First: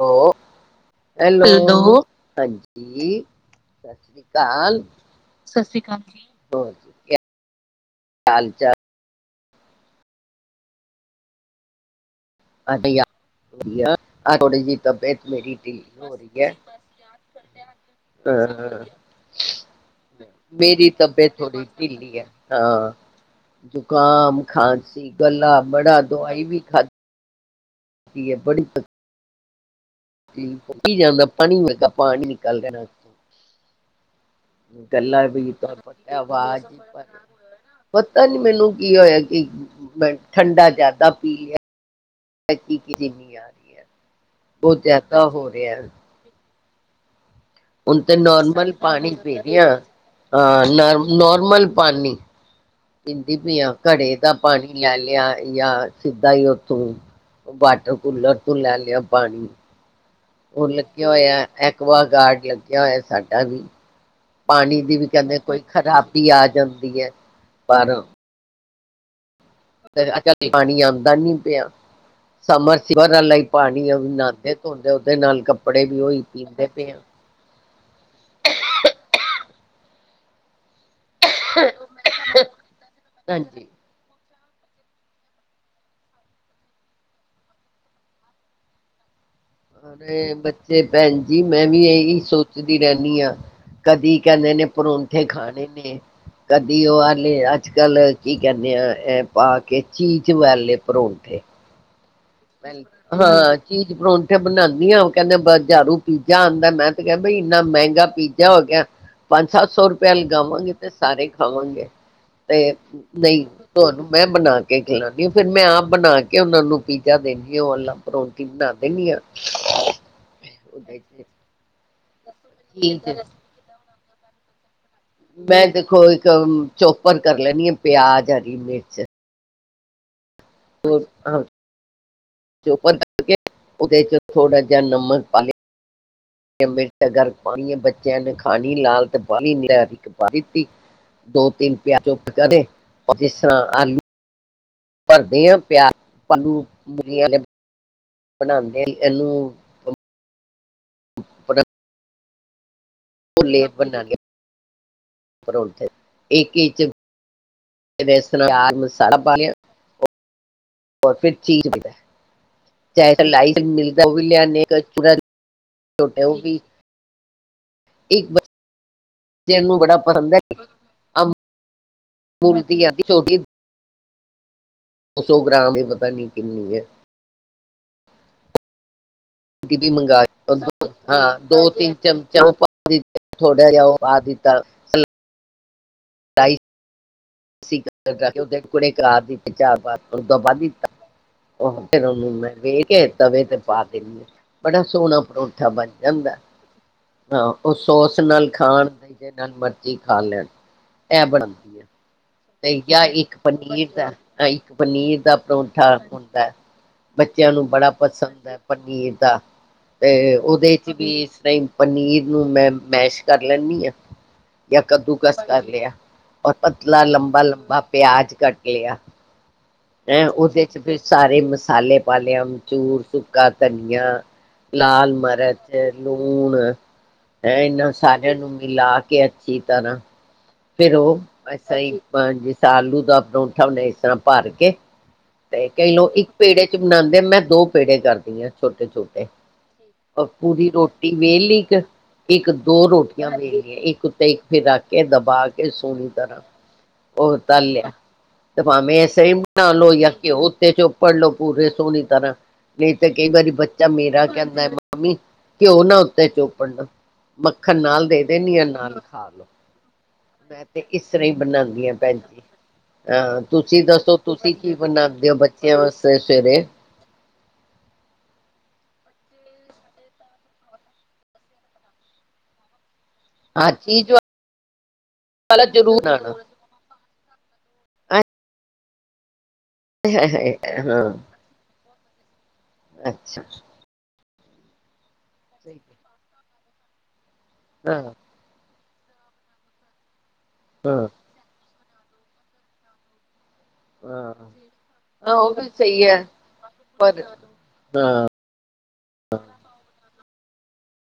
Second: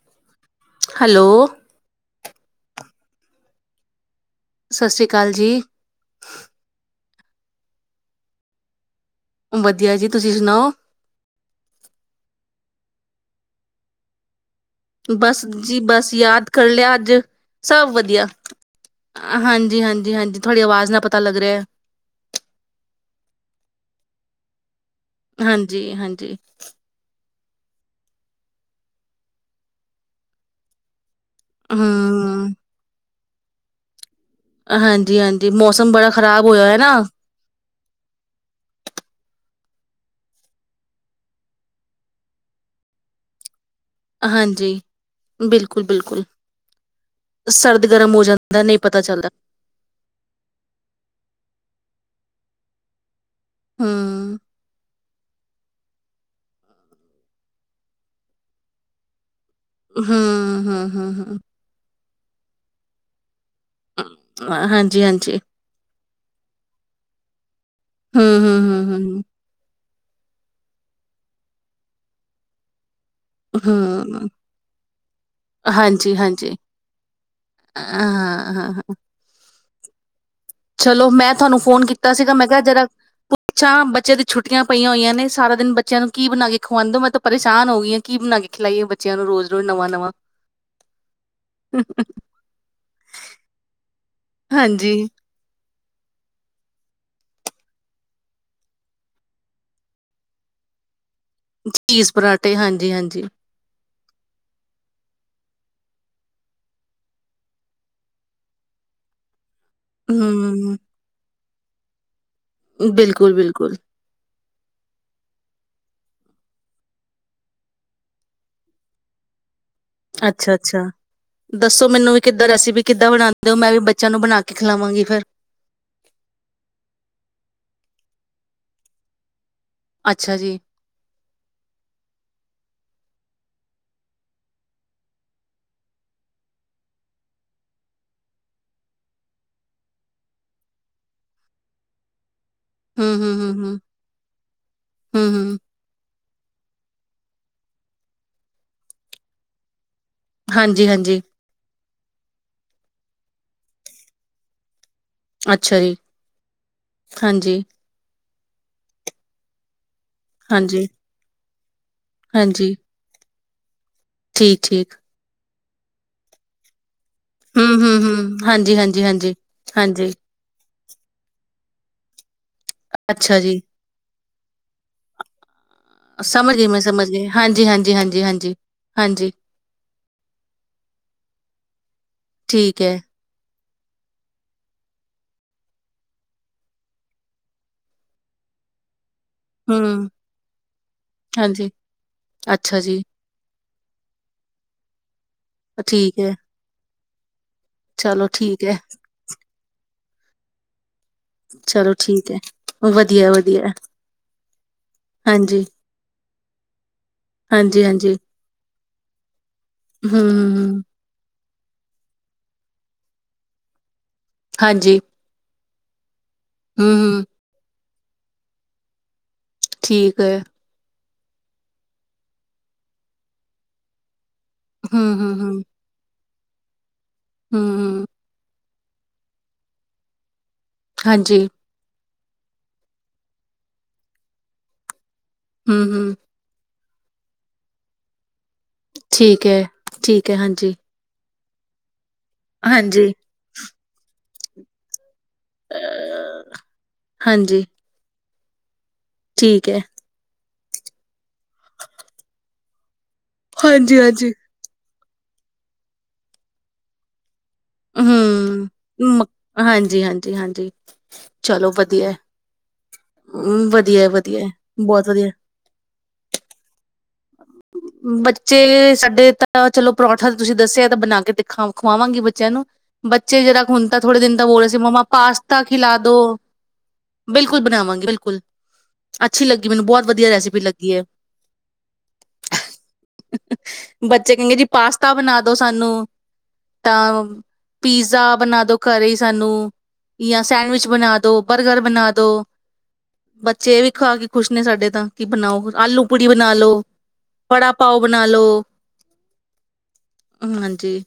ਹੋੋ, hello. ਹਾਂਜੀ਼ ਾਲ ਸਤਿ ਸ੍ਰੀ ਅਕਾਲ ਜੀ, ਸਤਿ ਸ੍ਰੀ ਅਕਾਲ ਜੀ ਹੋ। ਹਾਲ-ਚਾਲ। ਵਧੀਆ ਜੀ, ਤੁਸੀਂ ਸੁਣਾਓ? ਵਧੀਆ ਅੱ ਥੋੜੀ ਜਿਹੀ ਤਬੀਅਤ ਬਸ ਮੇਰੀ ਜੀ ਢਿੱਲੀ ਬਸ ਹੋ ਰਹੀ ਯਾਦ ਹੈ, ਕਰ ਲਿਆ ਅੱਜ, ਸਭ ਵਧੀਆ। ਹਾਂ ਹਾਂਜੀ, ਹਾਂਜੀ, ਹਾਂਜੀ ਤੁਹਾਡੀ ਮੇਰੀ ਆਵਾਜ਼ ਨਾਲ ਪਤਾ ਤਬੀਅਤ ਲੱਗ ਰਿਹਾ, ਥੋੜੀ ਢਿੱਲੀ ਹੈ। ਹਾਂ ਜ਼ੁਕਾਮ ਖਾ [unintelligible] ਹੈ। ਗੱਲਾ ਹਾਂਜੀ, ਬੜਾ ਹਾਂਜੀ। ਦਵਾਈ ਵੀ ਖਾਧੀ। ਕੀ ਬੜਤ [unintelligible] ਕੀ ਜਾਂਦਾ। ਪਣੀ ਮਿਲਗਾ ਪਾਣੀ ਹੂੰ, ਨਿਕਾਲ। ਹਾਂਜੀ, ਗਲਾਂ ਹਾਂਜੀ ਵੀ ਮੌਸਮ ਬੜਾ ਪਤਾ ਖ਼ਰਾਬ ਆਵਾਜ਼ ਹੋਇਆ ਹੈ ਨਾ। ਪਤਾ ਨੀ ਮੈਨੂੰ ਕੀ ਹੋਇਆ ਕਿ ਠੰਡਾ ਜ਼ਿਆਦਾ ਪੀ ਲਿਆ ਆ ਰਹੀ ਹੈ। ਹਾਂਜੀ, ਬਹੁਤ ਜ਼ਿਆਦਾ ਹੋ ਰਿਹਾ ਬਿਲਕੁਲ-ਬਿਲਕੁਲ। ਹੁਣ ਤੇ ਨੋਰਮਲ ਨਹੀਂ ਪਤਾ ਪਾਣੀ ਚੱਲਦਾ, ਪੀਦੇ ਆ, ਹਾਂ ਨਾਰ ਨੋਰਮਲ। ਪਾਨੀ ਘੜੇ ਦਾ ਹੂੰ। ਪਾਣੀ ਲੈ ਲਿਆ। ਲਿਆ ਜਾਂ ਸਿੱਧਾ ਹੀ ਉੱਥੋਂ ਵਾਟਰ ਕੂਲਰ ਤੋਂ ਲੈ ਲਿਆ ਪਾਣੀ। ਹੂੰ, ਉਹ ਹੂੰ, ਲੱਗਿਆ ਹੂੰ, ਹੂੰ ਹੋਇਆ ਇੱਕ ਵ ਗਾਰਡ ਲੱਗਿਆ ਹੋਇਆ ਸਾਡੇ। ਵੀ ਪਾਣੀ ਦੀ ਹਾਂਜੀ, ਵੀ ਹਾਂਜੀ, ਕਹਿੰਦੇ ਕੋਈ ਖਰਾਬ ਵੀ ਆ ਜਾਂਦੀ ਹੈ। ਪਰ ਹਮ, ਹਮ, ਹਮ। ਹਮ, ਹ। ਪਾਣੀ ਆਉਂਦਾ ਨੀ ਪਿਆ, ਸਮਰ। ਸਵਾ ਹੀ ਪਾਣੀ ਆ ਵੀ ਹੂੰ, ਨਾਂਦੇ ਧੋਂਦੇ ਉਹਦੇ ਨਾਲ ਕੱਪੜੇ ਵੀ ਹਾਂਜੀ, ਉਹੀ ਹਾਂਜੀ, ਪੀਂਦੇ ਪਏ ਆ। ਹਾਂ, ਹਾਂ, ਚਲੋ ਮੈਂ ਤੁਹਾਨੂੰ ਫੋਨ ਕੀਤਾ ਸੀਗਾ ਮੈਂ ਕਿਹਾ ਜਰਾ ਹਾਂਜੀ। ਪੁੱਛਾਂ ਬੱਚੇ ਦੀ ਛੁੱਟੀਆਂ ਪਈਆਂ ਹੋਈਆਂ ਨੇ ਸਾਰਾ ਦਿਨ ਬੱਚਿਆਂ ਨੂੰ ਕੀ ਬਣਾ ਕੇ ਖਿਵਾਂ ਦ ਹੋ ਮੈਂ ਤਾਂ ਪਰੇਸ਼ਾਨ ਹੋ ਗਈ ਹਾਂ ਕੀ ਬਣਾ ਕੇ ਖਿਲਾਈਏ ਬੱਚਿਆਂ ਨੂੰ ਰੋਜ਼ ਬੱਚੇ ਭੈਣ ਜੀ ਮੈਂ ਵੀ ਇਹੀ ਸੋਚਦੀ ਰਹਿੰਦੀ ਹਾਂ ਕਦੀ ਕਹਿੰਦੇ ਨੇ ਹਾਂਜੀ ਪਰੌਂਠੇ ਖਾਣੇ। ਕਦੀ ਉਹ ਵਾਲੇ ਅੱਜ ਕੱਲ ਕੀ ਕਹਿੰਦੇ ਆ ਇਹ ਪਾ ਕੇ ਚੀਜ਼ ਵਾਲਲੇ ਪਰ ਠੇ ਤਸ ਹਾਂ ਚੀਜ਼ ਪਰੌਠੇ ਬਣਾਉਂਦੀ ਆ ਕਹਿੰਦੇ ਹਝਾਰੂ ਪੀਜ਼ਾ ਆਉਂਦਾ ਮੈਂ ਤੇ ਕਿਹਾ ਬਈ ਇੰਨਾ ਮਹਿੰਗਾ ਪੀਜ਼ਾ ਹੋ ਗਿਆ ਪੰਜ ਸੱਤ ਸੌ ਰੁਪਇਆ ਲਗਾਵਾਂਗੇ ਹੂੰ ਤੇ ਸਾਰੇ। ਆਵਾਂਗੇ। ਨਹੀਂ ਬਿਲਕੁਲ-ਬਿਲਕੁਲ ਤੁਹਾਨੂੰ ਮੈਂ ਬਣਾ ਕੇ ਖਲਾਉਦੀ ਹਾਂ, ਫਿਰ ਮੈਂ ਆਪ ਬਣਾ ਕੇ ਉਹਨਾਂ ਨੂੰ ਦੇਣੀ ਆ ਉਹ ਪਰੋਂਟੀ ਬਣਾ ਦਿੰਦੀ ਹਾਂ। ਅੱਛਾ -ਅੱਛਾ ਉਹਦੇ ਦੱਸੋ ਮੈਨੂੰ ਵੀ ਕਿੱਦਾਂ ਰੈਸਪ ਠੀਕ ਕਿਦਾਂ ਹੈ ਬਣਾਉਂਦੇ ਮੈ ਵੀ ਬ ਬੱਚਾਂ ਨੂੰ ਬਣਾ ਕੇ ਖਿਲਾਵਾਂਗੇ। ਮੈਂ ਦੇਖੋ ਇੱਕ ਚੋਪਰ ਕਰ ਲੈਣੀ ਹ ਪਿਆਜ। ਜਾਰੀ ਮੇਟ ਚ ਅੱਛਾ ਜੀ ਹੋਰ ਆ ਉਹਦੇ ਚ ਥੋੜਾ ਜਿ ਨਮਕ ਪਾ ਲੈਣੀ ਪਾਣੀ ਬੱਚਿਆਂ ਨੇ ਖਾਣੀ ਲੈਣਾ ਤੇ ਦੋ ਤਿੰਨ ਪਿਆਜ ਕਦੇ ਜਿਸ ਤਰ੍ਹਾਂ ਹੂੰ-ਹੂੰ-ਹੂੰ-ਹੂੰ, ਆਲੂ ਭਰਦੇ ਹ ਹੂੰ-ਹੂੰ ਪਿਆਰ ਆਪਾਂ ਨੂੰ ਮਰੀ ਆਲੇ ਬਣਾਂਦੇ ਇਹਨੂੰ। ਹਾਂਜੀ ਹਾਂਜੀ। ਉਹ ਲੇ ਬੰਣਾ ਲਿਆ। ਅੱਛਾ ਜੀ [unintelligible] ਹਾਂਜੀ-ਹਾਂਜੀ, [unintelligible] ਰ ਫਿਰ ਚੀਜ਼ [unintelligible] ਪਨੇ ਹਾਂਜੀ [unintelligible] ਜਾ ਅ ਨੇਕ ਚ ਠੀਕ-ਠੀਕ [unintelligible] ਛੋਟੇ ਉਹ ਵੀ ਹੂੰ ਹੂੰ ਇੱਕ ਹੂੰ ਹਾਂਜੀ ਹਾਂਜੀ ਹਾਂਜੀ ਹਾਂਜੀ। ਆ ਬੋਲਦੀ ਆਦੀ ੋਟੀ ਅੱਛਾ [unintelligible] ਜੀ, ਸੌ ਗ੍ਰਾਮ ਏ। ਸਮਝ ਗਏ, ਮੈਂ ਸਮਝ ਗਈ ਹਾਂਜੀ। ਜੀ ਹਾਂਜੀ ਹਾਂਜੀ ਹਾਂਜੀ। ਮੰ ਹਾਂ [unintelligible] ਦੋ ਤਿੰਨ ਚਮਚਾ ਓ ਪਾ ਠੀਕ ਹੈ, ਕੇ ਆਦ ਤਾਂ [unintelligible] ਸਾਈ ਕੁੜੇ [unintelligible] ਚ ਦੀ ਤੇ ਚਾਰ ਹੂੰ, ਬਾਦਾ [unintelligible] ਵੱਧ ਦਿੱਤਾ ਹਾਂਜੀ, ਉਹ ਫਿਰ ਉਹਨੂੰ ਮੈਂ ਅੱਛਾ ਵੇਖ ਜੀ, ਕੇ ਤਵੇ ਤੇ ਪਾ ਦੇਣੀ ਆ ਬੜਾ ਸੋਨਾਂ ਪਰੋਠਾ ਬਣ ਠੀਕ ਹੈ, ਜਾਂਦਾ। ਹਾਂ ਉਹ ਸੋਸ ਚਲੋ ਨਾਲ ਠੀਕ ਹੈ, ਖਾਣ ਜਿਦੇ ਨਾਲ ਮਰਜ ਜੀ ਖਾ ਲੈਨ। ਚਲੋ ਠੀਕ। ਹੈ, ਯਾ ਇੱਕ ਵਧੀਆ-ਵਧੀਆ, ਪਨੀਰ ਦਾ ਇੱਕ ਪਨੀਰ ਦਾ ਹਾਂਜੀ, ਪਰੋਂਠਾ ਹੂਂ ਦਾ। ਬੱਚਿਆਂ ਨੂੰ ਬੜਾ ਹਾਂਜੀ-ਹਾਂਜੀ, ਪਸੰਦ ਐ। ਪਨੀਰ ਦਾ ਤੇ ਉਹਦੇ ਹੂੰ-ਹੂੰ, ਚ ਵੀ ਪਨੀਰ ਨੂੰ ਮੈਂ ਮੈਸ਼ ਕਰ ਲੈਨੀ ਆ। ਯਾ ਹਾਂਜੀ, ਕੱਦੂ ਕਸ ਕਰ ਲਿਆ ਹੋਰ [unintelligible] ਲਾ ਹੂੰ-ਹੂੰ, ਲੰਬਾ ਲੰਬਾ ਪਿਆਜ ਕੱਟ ਲਿਆ ਹੈ ਉਦੇ [unintelligible] ਸਾਰੇ ਮਸਾਲੇ ਪਾ ਲਿਓ ਅਮਚੂਰ ਸੁੱਕਾ ਧਨੀਆ ਲਾਲ ਹੂੰ-ਹੂੰ-ਹੂੰ, ਮਿਰਚ ਲੂਨ ਹੂਨ [unintelligible] ਹੈ ਇਹਨਾਂ ਹੂੰ-ਹੂੰ, ਸਾਰਿਆਂ ਨੂੰ ਮਿਲਾ ਕੇ ਅੱਛੀ ਤਰ੍ਹਾਂ ਫਿਰ ਉਹ ਹਾਂਜੀ, ਵੈਸਾ ਹੀ [unintelligible] ਜਿਦਾ ਆਲੂ ਦਾ ਪਰੋਂਂਠਾ ਓਨੂੰ ਇਦਾਂ ਭਰ ਕੇ ਤੇ ਕਈ [unintelligible] ਹੂੰ-ਹੂੰ, ਇੱਕ ਪੇੜੇ ਬਨਾਉਂਦੇ ਮੈਂ ਦੋ ਪੇੜੇ ਕਰਦੀ ਹਾਂ ਛੋਟੇ ਛੋਟੇ ਠੀਕ ਹੈ, ਅ ਠੀਕ ਹੈ, ਪੂਰੀ ਹਾਂਜੀ, ਰੋਟੀ ਵੇਲਲੀ ਕ ਇੱਕ ਦੋ ਹਾਂਜੀ, ਰੋਟੀਆਂ ਮਿਲ ਰਹੀਆਂ ਇੱਕ ਉਤੇ ਇਕ ਫਿਰਰੱਖ ਕੇ ਦੱਬ ਪਾ ਕੇ ਸੋਹਣੀ ਤਰ੍ਹਾਂ ਅ, ਉਹ ਤ ਹਾਂਜੀ, ਲਿਆ ਤੇ ਭਾਵੇਂ ਇਹ ਸੇਮ ਠੀਕ ਬਣਾ ਹੈ, ਲਓ ਜਾਂ ਘਿਓ ਤੇ ਚੋਪੜ ਲਓ ਪੂਰੇ ਸੋਹਣੀ ਤਰ੍ਹਾਂ ਨਹੀਂ ਤੇ ਕਈ ਵਾਰੀ ਬੱਚਾ ਮੇਰਾ ਹਾਂਜੀ-ਹਾਂਜੀ, ਕਹਿੰਦਾ ਮੰਮੀ ਘਿਉ ਨਾ ਉੱਤੇ ਚੋਪੜਨਾ ਮੱਖਣ ਨਾਲ ਦੇ ਦੇਨੀ ਆ ਹੂੰ, ਨਾਲ ਮ ਖਾ ਲਓ ਹਾਂਜੀ-ਹਾਂਜੀ, ਹਾਂਜੀ, ਮੈਂ ਹਾਂਜੀ, ਤੇ ਇਸ ਤਰ੍ਹਾਂ ਹੀ ਚਲੋ ਬਣਾਉਂਦੀ ਹਾਂ ਵਧੀਆ। ਭੈਣ ਜੀ ਹਾਂ ਤੁਸੀਂ ਵਧੀਆ ਹੈ, ਦੱਸੋ ਵਧੀਆ ਹੈ, ਤੁਸੀਂ ਕੀ ਬਹੁਤ ਬਣਾਉਂਦੇ ਵਧੀਆ ਹੋ ਬੱਚਿਆਂ ਵਾਸਤੇ ਸਵੇਰੇ ਬੱਚੇ ਸਾਡੇ ਤਾਂ ਚਲੋ ਪਰੌਠਾ ਤੁਸੀਂ ਦੱਸਿਆ ਤਾਂ ਬਣਾ ਕੇ ਦਿਖਾ ਖਵਾਵਾਂਗੀ ਬੱਚਿਆਂ ਨੂੰ ਬੱਚੇ ਜਿਹੜਾ ਹਾਂ ਹੁਣ ਤਾਂ ਚੀਜ਼ ਥੋੜੇ ਦਿਨ ਦਾ ਬੋਲ ਰਹੇ ਸੀ ਮੰਮਾ ਪਾਸਤਾ ਵਾਲਾ ਖਿਲਾ ਜ਼ਰੂਰ ਦੋ ਬਣਾਉਣਾ ਬਿਲਕੁਲ ਬਣਾਵਾਂਗੇ ਬਿਲਕੁਲ ਅੱਛੀ ਲੱਗੀ ਮੈਨੂੰ ਬਹੁਤ ਵਧੀਆ ਰੈਸਪੀ ਲੱਗੀ ਹੈ ਹਾਂ ਅੱਛਾ ਚੰਗੇ ਜੀ ਪਾਸ ਤਾ ਬਣਾ ਦੋ ਸਾਨੂੰ ਤਾਂ ਹਾਂ ਪੀਜ਼ਾ ਬਣਾ ਦੋ ਘਰੇ ਈ ਸਾਨੂੰ। ਜਾਂ ਸੈਂਡਵਿਚ ਹਾਂ ਬਣਾ ਦੋ ਬਰਗਰ ਬਣਾ ਦੋ ਬੱਚੇ ਇਹ ਵੀ ਖਾ ਕੇ ਹਾਂ ਖੁਸ਼ ਨੇ ਸਾਡੇ ਤਾਂ ਕਿ ਹਾਂ ਉਹ ਵੀ ਬਣਾਓ ਆਲੂ ਸਹੀ ਹੈ ਪੂੜੀ ਬਣਾ ਲਓ। ਪਰ ਵੜਾ ਪਾਓ ਬਣਾ ਲੋ। ਹਾਂਜੀ।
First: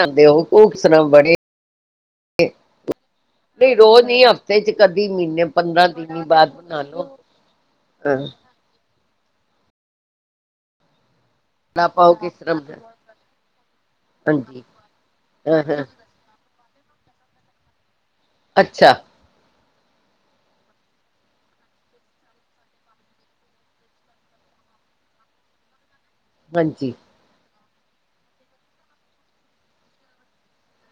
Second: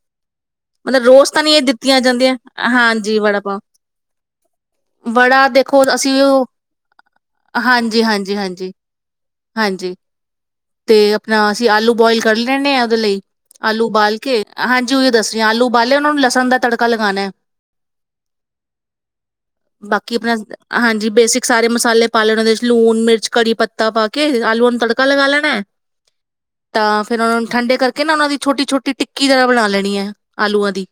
ਜਾਂਦੇ ਉਹ। ਕਿਸ ਤਰ੍ਹਾਂ ਮਤਲਬ ਰੋਸ ਬੜੇ ਤਾਂ ਨਹੀਂ ਇਹ ਦਿੱਤੀਆਂ ਜਾਂਦੀਆਂ ਹਾਂਜੀ, ਵੜਾ ਪਾਓ, ਨਹੀਂ ਰੋਜ਼ ਨਹੀਂ ਹਫ਼ਤੇ ਚ ਕਦੀ ਮਹੀਨੇ ਵੜਾ ਦੇਖੋ ਪੰਦਰਾਂ ਅਸੀਂ ਦਿਨੀ ਉਹ ਬਾਅਦ ਬਣਾ ਲੋ ਹਾਂਜੀ, ਹਾਂਜੀ, ਹਾਂਜੀ। ਹਾਂਜੀ ਤੇ। ਨਾ ਅਸੀਂ ਲਾ ਆਲੂ ਪਾਓ ਬੋਇਲ ਕਿਸ ਕਰ ਤਰ੍ਹਾਂ ਲੈਣੇ ਹਾਂ ਉਹਦੇ ਲਈ ਆਲੂ ਉਬਾਲ ਕੇ ਹਾਂਜੀ ਉ ਦੱਸ ਹਾਂ ਆਲੂ ਹਾਂ ਬਾਲੇ ਉਹਨਾਂ ਨੂੰ ਲਸਣ। ਦਾ ਤੜਕਾ ਲਗਾਉਣਾ। ਅੱਛਾ। ਬਾਕੀ ਆਪਣਾ ਹਾਂਜੀ ਬੇਸਿਕ ਸਾਰੇ ਮਸਾਲੇ ਪਾ ਲੈਣੇ ਉਹਦੇ ਚ ਲੂਣ ਮਿਰਚ ਕੜੀ ਪੱਤਾ ਪਾ ਕੇ ਆਲੂਆਂ ਨੂੰ ਤੜਕਾ ਲਗਾ ਲੈਣਾ ਹੈ। ਹਾਂਜੀ ਤਾਂ ਫਿਰ ਉਹਨਾਂ ਨੂੰ। ਠੰਡੇ ਕਰਕੇ ਨਾ ਉਹਨਾ ਦੀ ਛੋਟੀ- ਛੋਟੀ ਟਿੱਕੀ ਜਰਾ ਬਣਾ ਲੈਣੀ ਹੈ। ਆਲੂਆਂ ਦੀ।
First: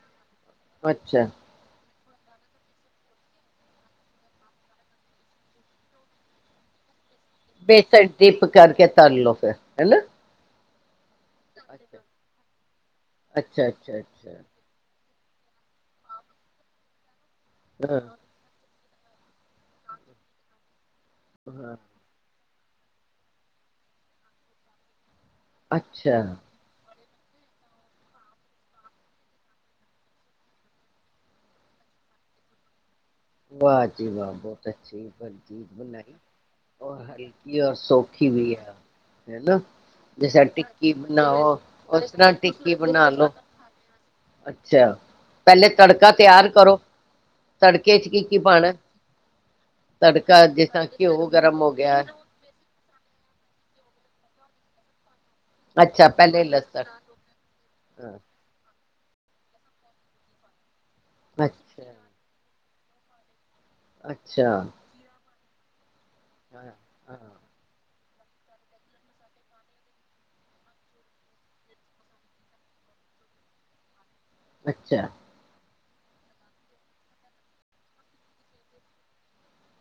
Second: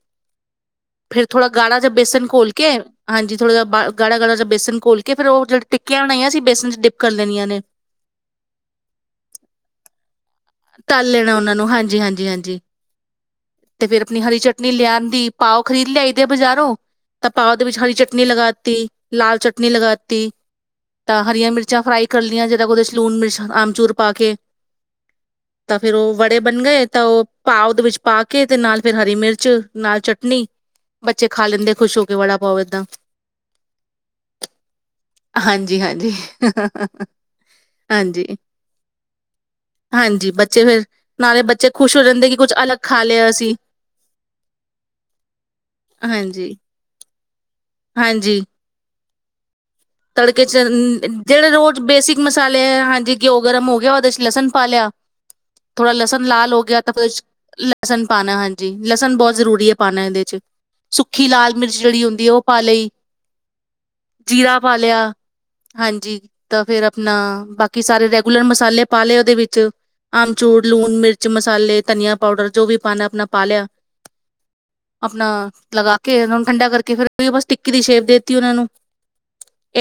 ਫਿਰ ਅੱਛਾ ਥੋੜਾ ਗਾੜਾ ਬੇਸਨ ਘੋਲ ਕੇ ਹਾਂਜੀ, ਥੋੜਾ ਗਾੜਾ-ਗਾੜਾ ਜਾ ਬੇਸਨ ਘੋਲ ਕੇ ਫਿਰ ਉਹ ਜਹੜਿਆ ਟਿੱਕੀਆਂ ਬਣਾਈਆਂ ਸੀ ਬੇਸਨ ਚ ਡਿ ਬੇਸਣ ਡਿਪ ਕਰਕੇ ਤਰਲੋ ਫਿਰ ਹਨਾ। ਤੱਲ ਲੈਣਾ ਉਹਨਾਂ ਨੂੰ ਹਾਂਜੀ, ਹਾਂਜੀ, ਹਾਂਜੀ ਅੱਛਾ ਤੇ ਅੱਛਾ ਫਿਰ ਆਪਣੀ ਹਰੀ ਅੱਛਾ ਚਟਨੀ ਲਿਆਉਣ ਦੀ। ਪਾਓ ਖਰੀਦ ਲਿਆਈ ਦੇ ਬਜ਼ਾਰੋਂ। ਤਾਂ ਭਓਦੇ ਵਿੱਚ ਹਰੀ ਚਟਨੀ ਲਗਾਤੀ। ਲਾਲ ਚਟਨੀ ਲਗਾਤੀ ਤਾਂ ਹਰੀਆਂ ਹਾਂ ਮਿਰਚਾਂ ਫਰਾਈ ਕਰ ਲਈਆਂ ਦੇ ਲੂਨ ਮਿਰਚਾਂ ਆਮਚੂਰ ਪਾ ਕੇ ਤਾਂ ਫਿਰ ਉਹ ਅੱਛਾ ਵੜੇ ਬਣ ਗਏ ਤਾਂ ਉਹ ਪਾ ਉਹਦੇ ਵਿੱਚ ਪਾ ਕੇ ਤੇ ਨਾਲ ਫਿਰ ਹਰੀ ਮਿਰਚ ਨਾਲ ਚਟਨੀ ਬੱਚੇ ਖਾ ਲੈਂਦੇ ਖੁਸ਼ ਹੋ ਕੇ ਵੜਾ ਪਾਓ ਏਦਾਂ ਵਾਹ ਜੀ ਵਾਹ ਬਹੁਤ ਅੱਛੀ ਬ ਚੀਜ਼ ਹਾਂਜੀ ਬਣਾਈ ਹਾਂਜੀ ਰ ਹਲਕੀ ਔਰ ਹਾਂਜੀ ਸੌਖੀ ਵੀ ਹੈ ਹਨਾ ਹਾਂਜੀ ਜੇ ਬੱਚੇ ਫੇਰ ਟਿੱਕੀ ਨਾਲੇ ਬਣਾਓ ਬੱਚੇ ਖੁਸ਼ ਹੋ ਉਸ ਜਾਂਦੇ ਤਰ੍ਹਾਂ ਕਿ ਕੁੱਝ ਟਿੱਕੀ ਅਲੱਗ ਖਾ ਬਣਾ ਲੋ ਲਿਆ ਅਸੀਂ ਅੱਛਾ ਪਹਿਲੇ ਤੜਕਾ ਤਿਆਰ ਹਾਂਜੀ ਕਰੋ ਤੜ ਚ ਕੀ- ਕੀ ਹਾਂਜੀ ਪਾਣਾ? ਤੜਕੇ ਤੜਕਾ ਚ ਜਿਸ ਤਰ੍ਹਾਂ ਘਿਓ ਜਿਹੜੇ ਗਰਮ ਹੋ ਰੋਜ਼ ਗਿਆ ਹੈ। ਬੇਸਿਕ ਮਸਾਲੇ ਹੈ ਹਾਂਜੀ ਘਿਉ ਗਰਮ ਹੋ ਗਿਆ ਉਹਦੇ ਚ ਲਸਣ ਪਾ ਲਿਆ ਥੋੜਾ ਅੱਛਾ ਲਸਣ ਪਹਿਲੇ ਲਾਲ ਹੋ ਗਿਆ ਲਸਣ ਤਾਂ ਫ ਲਸਣ ਹਾਂ, ਪਾਣਾ ਹਾਂਜੀ ਲਸਣ ਬਹੁਤ ਜ਼ਰੂਰੀ ਹੈ ਪਾਉਣਾ ਇਹਦੇ ਚ ਸੁੱਖੀ ਲਾਲ ਮਿਰਚ ਅੱਛਾ ਜਿਹੜੀ ਹੁੰਦੀ ਹੈ ਉਹ ਪਾ ਲਈ ਅੱਛਾ ਜੀਰਾ ਪਾ ਲਿਆ ਹਾਂਜੀ ਤਾਂ ਹਾਂ, ਫੇਰ ਆਪਣਾ ਹਾਂ, ਬਾਕੀ ਸਾਰੇ ਰੇਕ ਰੈਗੂਲਰ ਮਸਾਲੇ ਪਾ ਲਏ ਉਹਦੇ ਵਿੱਚ ਆਮਚੂੂਰ ਲੂਣ ਮਿਰਚ ਮਸਾਲੇ ਧਨੀਆ ਪਾਊਡਰ ਜੋ ਵੀ ਪਾਣਾ ਆਪਣਾ ਪਾ ਲਿਆ ਅੱਛਾ ਆਪਣਾ ਲਾ ਕੇ ਉਹ ਨੂੰ ਠੰਡਾ ਕਰਕੇ, ਫਿਰ ਬਸ ਟਿੱਕੀ ਦੀ ਸ਼ੇਪ ਦੇ ਦਿੱਤੀ ਉਹਨਾਂ ਨੂੰ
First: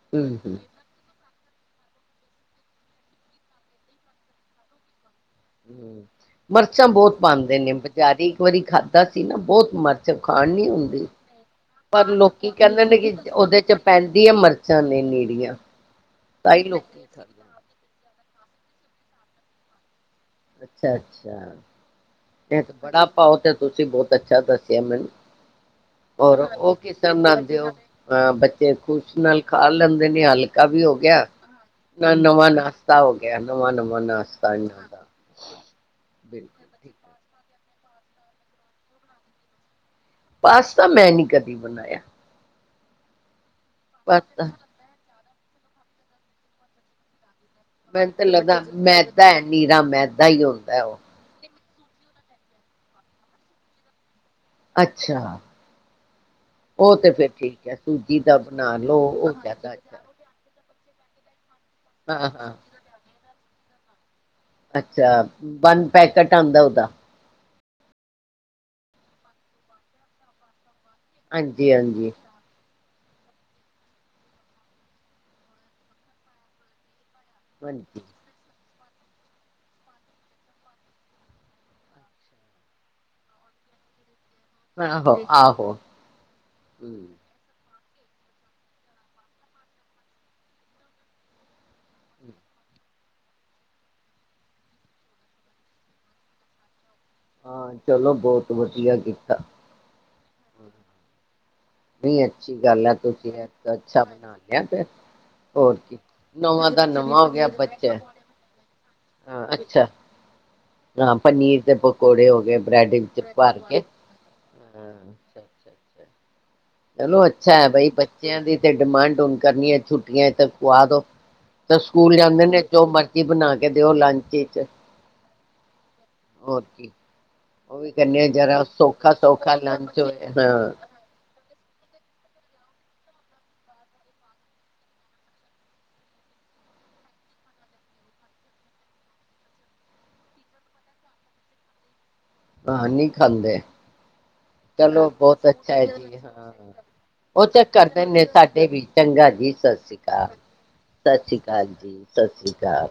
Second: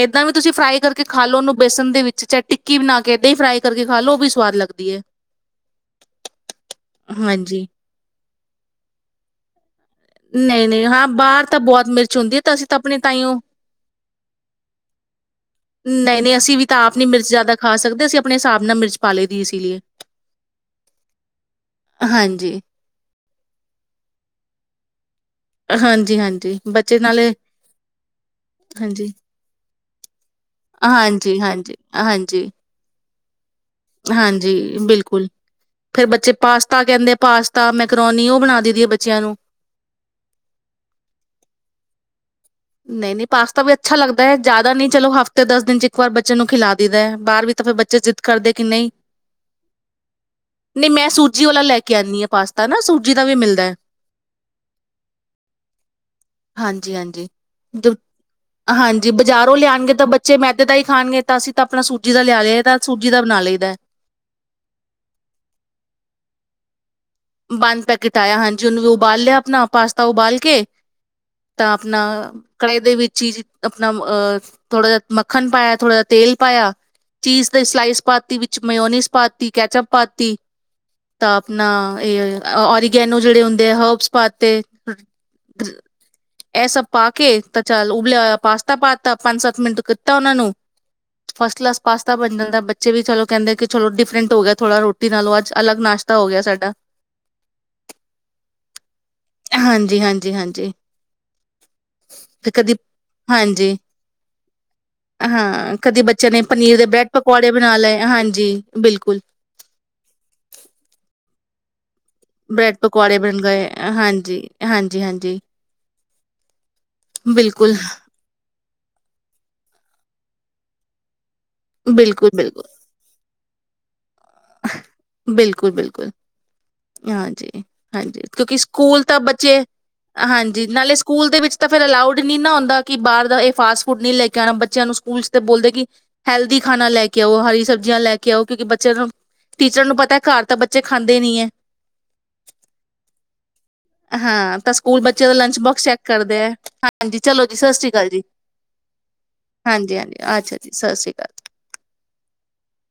ਏਦਾਂ ਵੀ ਤੁਸੀਂ ਹੂੰ ਫਰਾਈ ਕਰਕੇ ਖਾ ਲਓ ਉਹਨੂੰ ਬੇਸਨ ਦੇ ਵਿੱਚ ਚਾਹੇ ਟਿੱਕੀ ਬਣਾ ਕੇ ਏਦਾਂ ਹੀ ਫਰਾਈ ਕਰਕੇ ਖਾ ਲ ਲੋ ਉਹ ਵੀ ਸਵਾਦ ਲੱਗਦੀ ਹੈ ਹ ਮਿਰਚਾਂ ਬਹੁਤ ਪਾਉਂਦੇ ਹਾਂਜੀ ਨੇ ਬਜ਼ਾਰੀ ਇੱਕ ਵਾਰੀ ਖਾਧਾ ਸੀ ਨਾ ਬਹੁਤ ਮਿਰਚ ਖਾਣ ਨਹੀਂ ਨੀ ਨਹੀਂ ਹੁੰਦੀ ਹਾਂ ਬਾਹਰ ਤਾਂ ਬਹੁਤ ਪਰ ਮਿਰਚ ਹੁੰਦੀ ਹੈ ਲੋਕੀ ਤਾਂ ਅਸੀਂ ਤਾਂ ਕਹਿੰਦੇ ਆਪਣੇ ਨੇ ਕਿ ਤਾਈਓ ਉਹਦੇ ਚ ਪੈਂਦੀ ਹੈ ਮਿਰਚ ਨਹੀਂ ਨਹੀਂ ਅਸੀਂ ਵੀ ਤਾਂ ਆਪ ਨੀ ਲੋਕੀ ਮਿਰਚ ਖਾਂਦੇ ਜ਼ਿਆਦਾ ਖਾ ਸਕਦੇ ਅਸੀਂ ਆਪਣੇ ਹਿਸਾਬ ਨਾਲ ਮਿਰਚ ਪਾ ਲਤੀ ਇਸ ਲਈਏ ਅੱਛਾ ਅੱਛਾ ਹਾਂਜੀ ਇਹ ਵੜਾ ਪਾਓ ਤੇ ਤੁਸੀਂ ਬਹੁਤ ਅੱਛਾ ਦੱਸਿਆ ਮੈਨੂੰ ਹਾਂਜੀ ਹੋਰ ਹਾਂਜੀ ਉਹ ਬੱਚੇ ਕਿਸਰ ਤਰਾ ਨਾਲੇ ਬਣਾਂਦੇ ਹੋ, ਬੱਚੇ ਹਾਂਜੀ ਖੁਸ਼ ਨਾਲ ਖਾ ਲੈਂਦੇ ਨੇ ਹਲਕਾ ਵੀ ਹੋ ਗਿਆ ਹਾਂਜੀ ਹਾਂਜੀ ਨਾ ਨਵਾਂ ਹਾਂਜੀ ਨਾਸ਼ਤਾ ਹੋ ਗਿਆ ਗਿਆ ਹਾਂਜੀ ਬਿਲਕੁਲ ਫੇਿਰ ਬੱਚੇ ਬਿਲਕੁਲ ਪਾਸਤਾ ਠੀਕ ਕਹਿੰਦੇ ਪਾਸਤਾ ਮੈਕਰੋਨੀ ਉਹ ਬਣਾ ਦੇਦੀ ਹੈ ਬੱਚਿਆਂ ਨੂੰ ਪਾਸਤਾ ਮੈਂ ਨ ਕਦੀ ਬਣਾਇਆ ਨਹੀਂ ਨਹੀਂ ਪਾਸ ਤਾ ਵੀ ਅੱਛਾ ਲੱਗਦਾ ਹੈ ਪਾਸਤਾ ਜ਼ਿਆਦਾ ਨਹੀਂ ਚਲੋ ਹਫਤੇ ਤੇ ਦਸ ਦਿਨ ਚ ਇੱਕ ਵਾਰ ਬੱਚਨ ਨੂੰ ਖਿਲਾ ਦਦਾ ਹੈ ਬਾਹਰ ਵਿੱਚ ਮੈਨੂੰ ਤਾਂ ਲੱਗਦਾ ਮੈਦਾ ਹੈ ਨੀਰਾ ਮੈਦਾ ਹੀ ਹੁੰਦਾ ਉਹ ਨੀ ਪਾਸਤਾ ਨਾ ਸੂਜੀ ਦਾ ਵੀ ਮਿਲਦਾ ਹੈ ਅੱਛਾ ਹਾਂਜੀ ਉਹ ਤੇ ਹਾਂਜੀ ਫੇਿਰ ਠੀਕ ਹੈ ਜ ਸੂਜੀ ਦਾ ਬਣਾ ਲੋ ਹਾਂਜੀ ਉਹ ਬਾਜ਼ਾਰੋਂ ਜ਼ਿਆਦਾ ਲਿਆਉਣਗੇ ਅੱਛਾ ਤਾਂ ਬੱਚੇ ਮੈਂ ਦੇ ਖਾਣਗੇਤਾ ਅਸੀ ਆਪਣਾ ਸੂਜੀ ਦਾ ਹਾਂ ਲਿਆ ਹਾਂ ਲਿਆਏ ਤਾਂ ਸੂਜੀ ਦਾ ਬਣਾ ਲਏ ਦਾ ਅੱਛਾ ਬੰਦ ਪੈਕੇਟ ਆਉਂਦਾ ਉਹਦਾ। ਬੰਦ ਪੈਕੇਟ ਆਇਆ ਹਾਂਜੀ, ਉਹਨੂੰ ਵੀ ਉਬਾਲ ਲਿਆ ਆਪਣਾ ਪਾਸਤਾ ਉਬਾਲ ਕੇ ਤਾਂ ਹਾਂਜੀ ਹਾਂਜੀ ਆਪਣਾ ਕੜੇ ਦੇ ਵੀ ਚੀਜ਼ ਆਪਣਾ ਅਹ ਥੋੜਾ ਜਿਹਾ ਮੱਖਣ ਪਾਇਆ ਥੋੜਾ ਜ ਤੇਲ ਪਾਇਆ। ਚੀਜ਼ ਹਾਂਜੀ ਸਲਾਈਸਪਾਤੀ ਵਿੱਚ ਮਓਨੀਸ ਪਾਤੀ, ਕੈਚਪ ਪਾਤੀ ਤਾਂ ਆਪਣਾ ਇਹ ਓਰੀਗੈਨੋ ਜਿਹੜੇ ਹੁੰਦੇ ਆ ਹਰਬਸ ਪਾਤੇ ਆਹੋ ਆਹੋ ਇਹ ਸਭ ਹਮ ਪਾ ਕੇ ਚੱਲ ਉਬਲਿਆਇਆ ਪਾਸਤਾ ਪਾਤਾ ਪੰਜ ਸੱਤ ਮਿੰਟ ਕੀਤਾ ਉਹਨਾਂ ਨੂੰ ਫਸਟ ਕਲਾਸ ਪਾਸਤਾ ਬਣ ਜਾਂਦਾ ਬੱਚੇ ਵੀ ਚਲੋ ਕਹਿੰਦੇ ਚਲੋ ਡਿਫਰੈਂਟ ਹੋ ਗਿਆ ਥੋੜ੍ਹਾ ਰੋਟੀ ਨਾਲੋਂ ਅੱਜ ਅਲੱਗ ਨਾਸ਼ਤਾ ਹੋ ਗਿਆ ਸਾਡਾ। ਹਾਂ ਚਲੋ ਬਹੁਤ ਵਧੀਆ ਕੀਤਾ‌। ਹਾਂਜੀ ਹਾਂਜੀ -ਹਾਂਜੀ। ਨਹੀਂ ਤੇ ਅੱਛੀ ਕਦੀ ਗੱਲ ਹੈ ਤੁਸੀਂ ਇੱਕ ਹਾਂਜੀ ਅੱਛਾ ਬਣਾ ਲਿਆ ਫਿਰ ਹੋਰ ਹਾਂ ਕੀ ਕਦੀ ਬੱਚੇ ਨੇ ਨਵਾਂ ਪਨੀਰ ਦਾ ਦੇ ਬ੍ਰੈਡ ਨਵਾਂ ਹੋ ਗਿਆ ਪਕੌੜੇ ਬਣਾ ਬੱਚਾ ਲਏ ਹਾਂਜੀ ਬਿਲਕੁਲ ਹਾਂ ਅੱਛਾ ਹਾਂ ਪਨੀਰ ਜਹੁ ਬ੍ਰੈਡ ਪਕੌੜੇ ਬਣ ਗਏ ਹਾਂਜੀ, ਹਾਂ ਹਾਂਜੀ, ਹਾਂਜੀ। ਅੱਛਾ ਅੱਛਾ ਅੱਛਾ ਚਲੋ ਅੱਛਾ ਹੈ ਬਿਲਕੁਲ ਬਾਈ ਬੱਚਿਆਂ ਦੀ ਤੇ ਡਿਮਾਂਡ ਹੁਣ ਕਰਨੀ ਹੈ ਛੁੱਟੀਆਂ। ਕਹ ਤੋਂ ਤਾਂ ਸਕੂਲ ਬਿਲਕੁਲ ਜਾਂਦੇ ਨੇ ਬਿਲਕੁਲ ਜੋ ਉਹ ਮਰਜ਼ੀ ਬਣਾ ਕੇ ਤੇ ਉਹ ਲੰਚ ਚ ਬਿਲਕੁਲ- ਬਿਲਕੁਲ। ਹੋਰ ਕੀ ਹਾਂਜੀ ਉਹ ਵੀ -ਹਾਂਜੀ, ਕਹਿੰਦੇ ਕਿਉਂਕਿ ਜਰਾ ਸਕੂਲ ਸੌਖਾ ਤਾਂ ਸੌਖਾ ਬੱਚੇ ਲੰਚ ਹੋਏ ਹਾਂ ਹਾਂਜੀ ਨਾਲੇ ਸਕੂਲ ਦੇ ਵਿੱਚ। ਤਾਂ ਫਿਰ ਅਲਾਊਡ ਨ ਨਾ ਹੁੰਦਾ ਕਿ ਬਾਹਰ ਦਾ ਇਹ ਫਾਸਟ ਫੂਡ ਨੀ ਲੈ ਕੇ ਆਉਣਾ ਬੱਚਿਆਂ ਨੂੰ ਸਕੂਲ ਤੇ ਬੋਲਦੇ ਕਿ ਹੈਲਦੀ ਖਾਣਾ ਲੈ ਕੇ ਆਓ ਹਰੀ ਸਬਜ਼ੀਆਂ ਲੈ ਕੇ ਆਓ ਕਿਉਂਕਿ ਬੱਚਿਆਂ ਨੂੰ ਟੀਚਰਾਂ ਨੂੰ ਪਤਾ ਘਰ ਤਾਂ ਬੱਚੇ ਖਾਂਦੇ ਨਹੀਂ ਹੈ। ਹਾਂ ਨੀ ਖਾਂਦੇ ਹਾਂ ਤਾਂ ਸਕੂਲ ਚਲੋ ਬੱਚੇ ਦਾ ਬਹੁਤ ਲੰਚ ਅੱਛਾ ਬੋਕਸ ਹੈ ਚੈੱਕ ਜੀ ਕਰਦੇ ਹੈ ਹਾਂ ਹਾਂਜੀ ਚਲੋ ਉਹ ਜੀ ਚੱਕ ਸਤਿ ਸ੍ਰੀ ਕਰ ਅਕਾਲ ਜੀ ਦਦੇ ਸਾਡੇ ਵੀ ਚੰਗਾ ਜੀ ਸਤਿ ਸ੍ਰੀ ਹਾਂਜੀ ਹਾਂਜੀ ਅਕਾਲ ਅੱਛਾ ਜੀ ਸਤਿ ਸ੍ਰੀ ਅਕਾਲ ਜੀ ਸਤਿ ਸ੍ਰੀ ਅਕਾਲ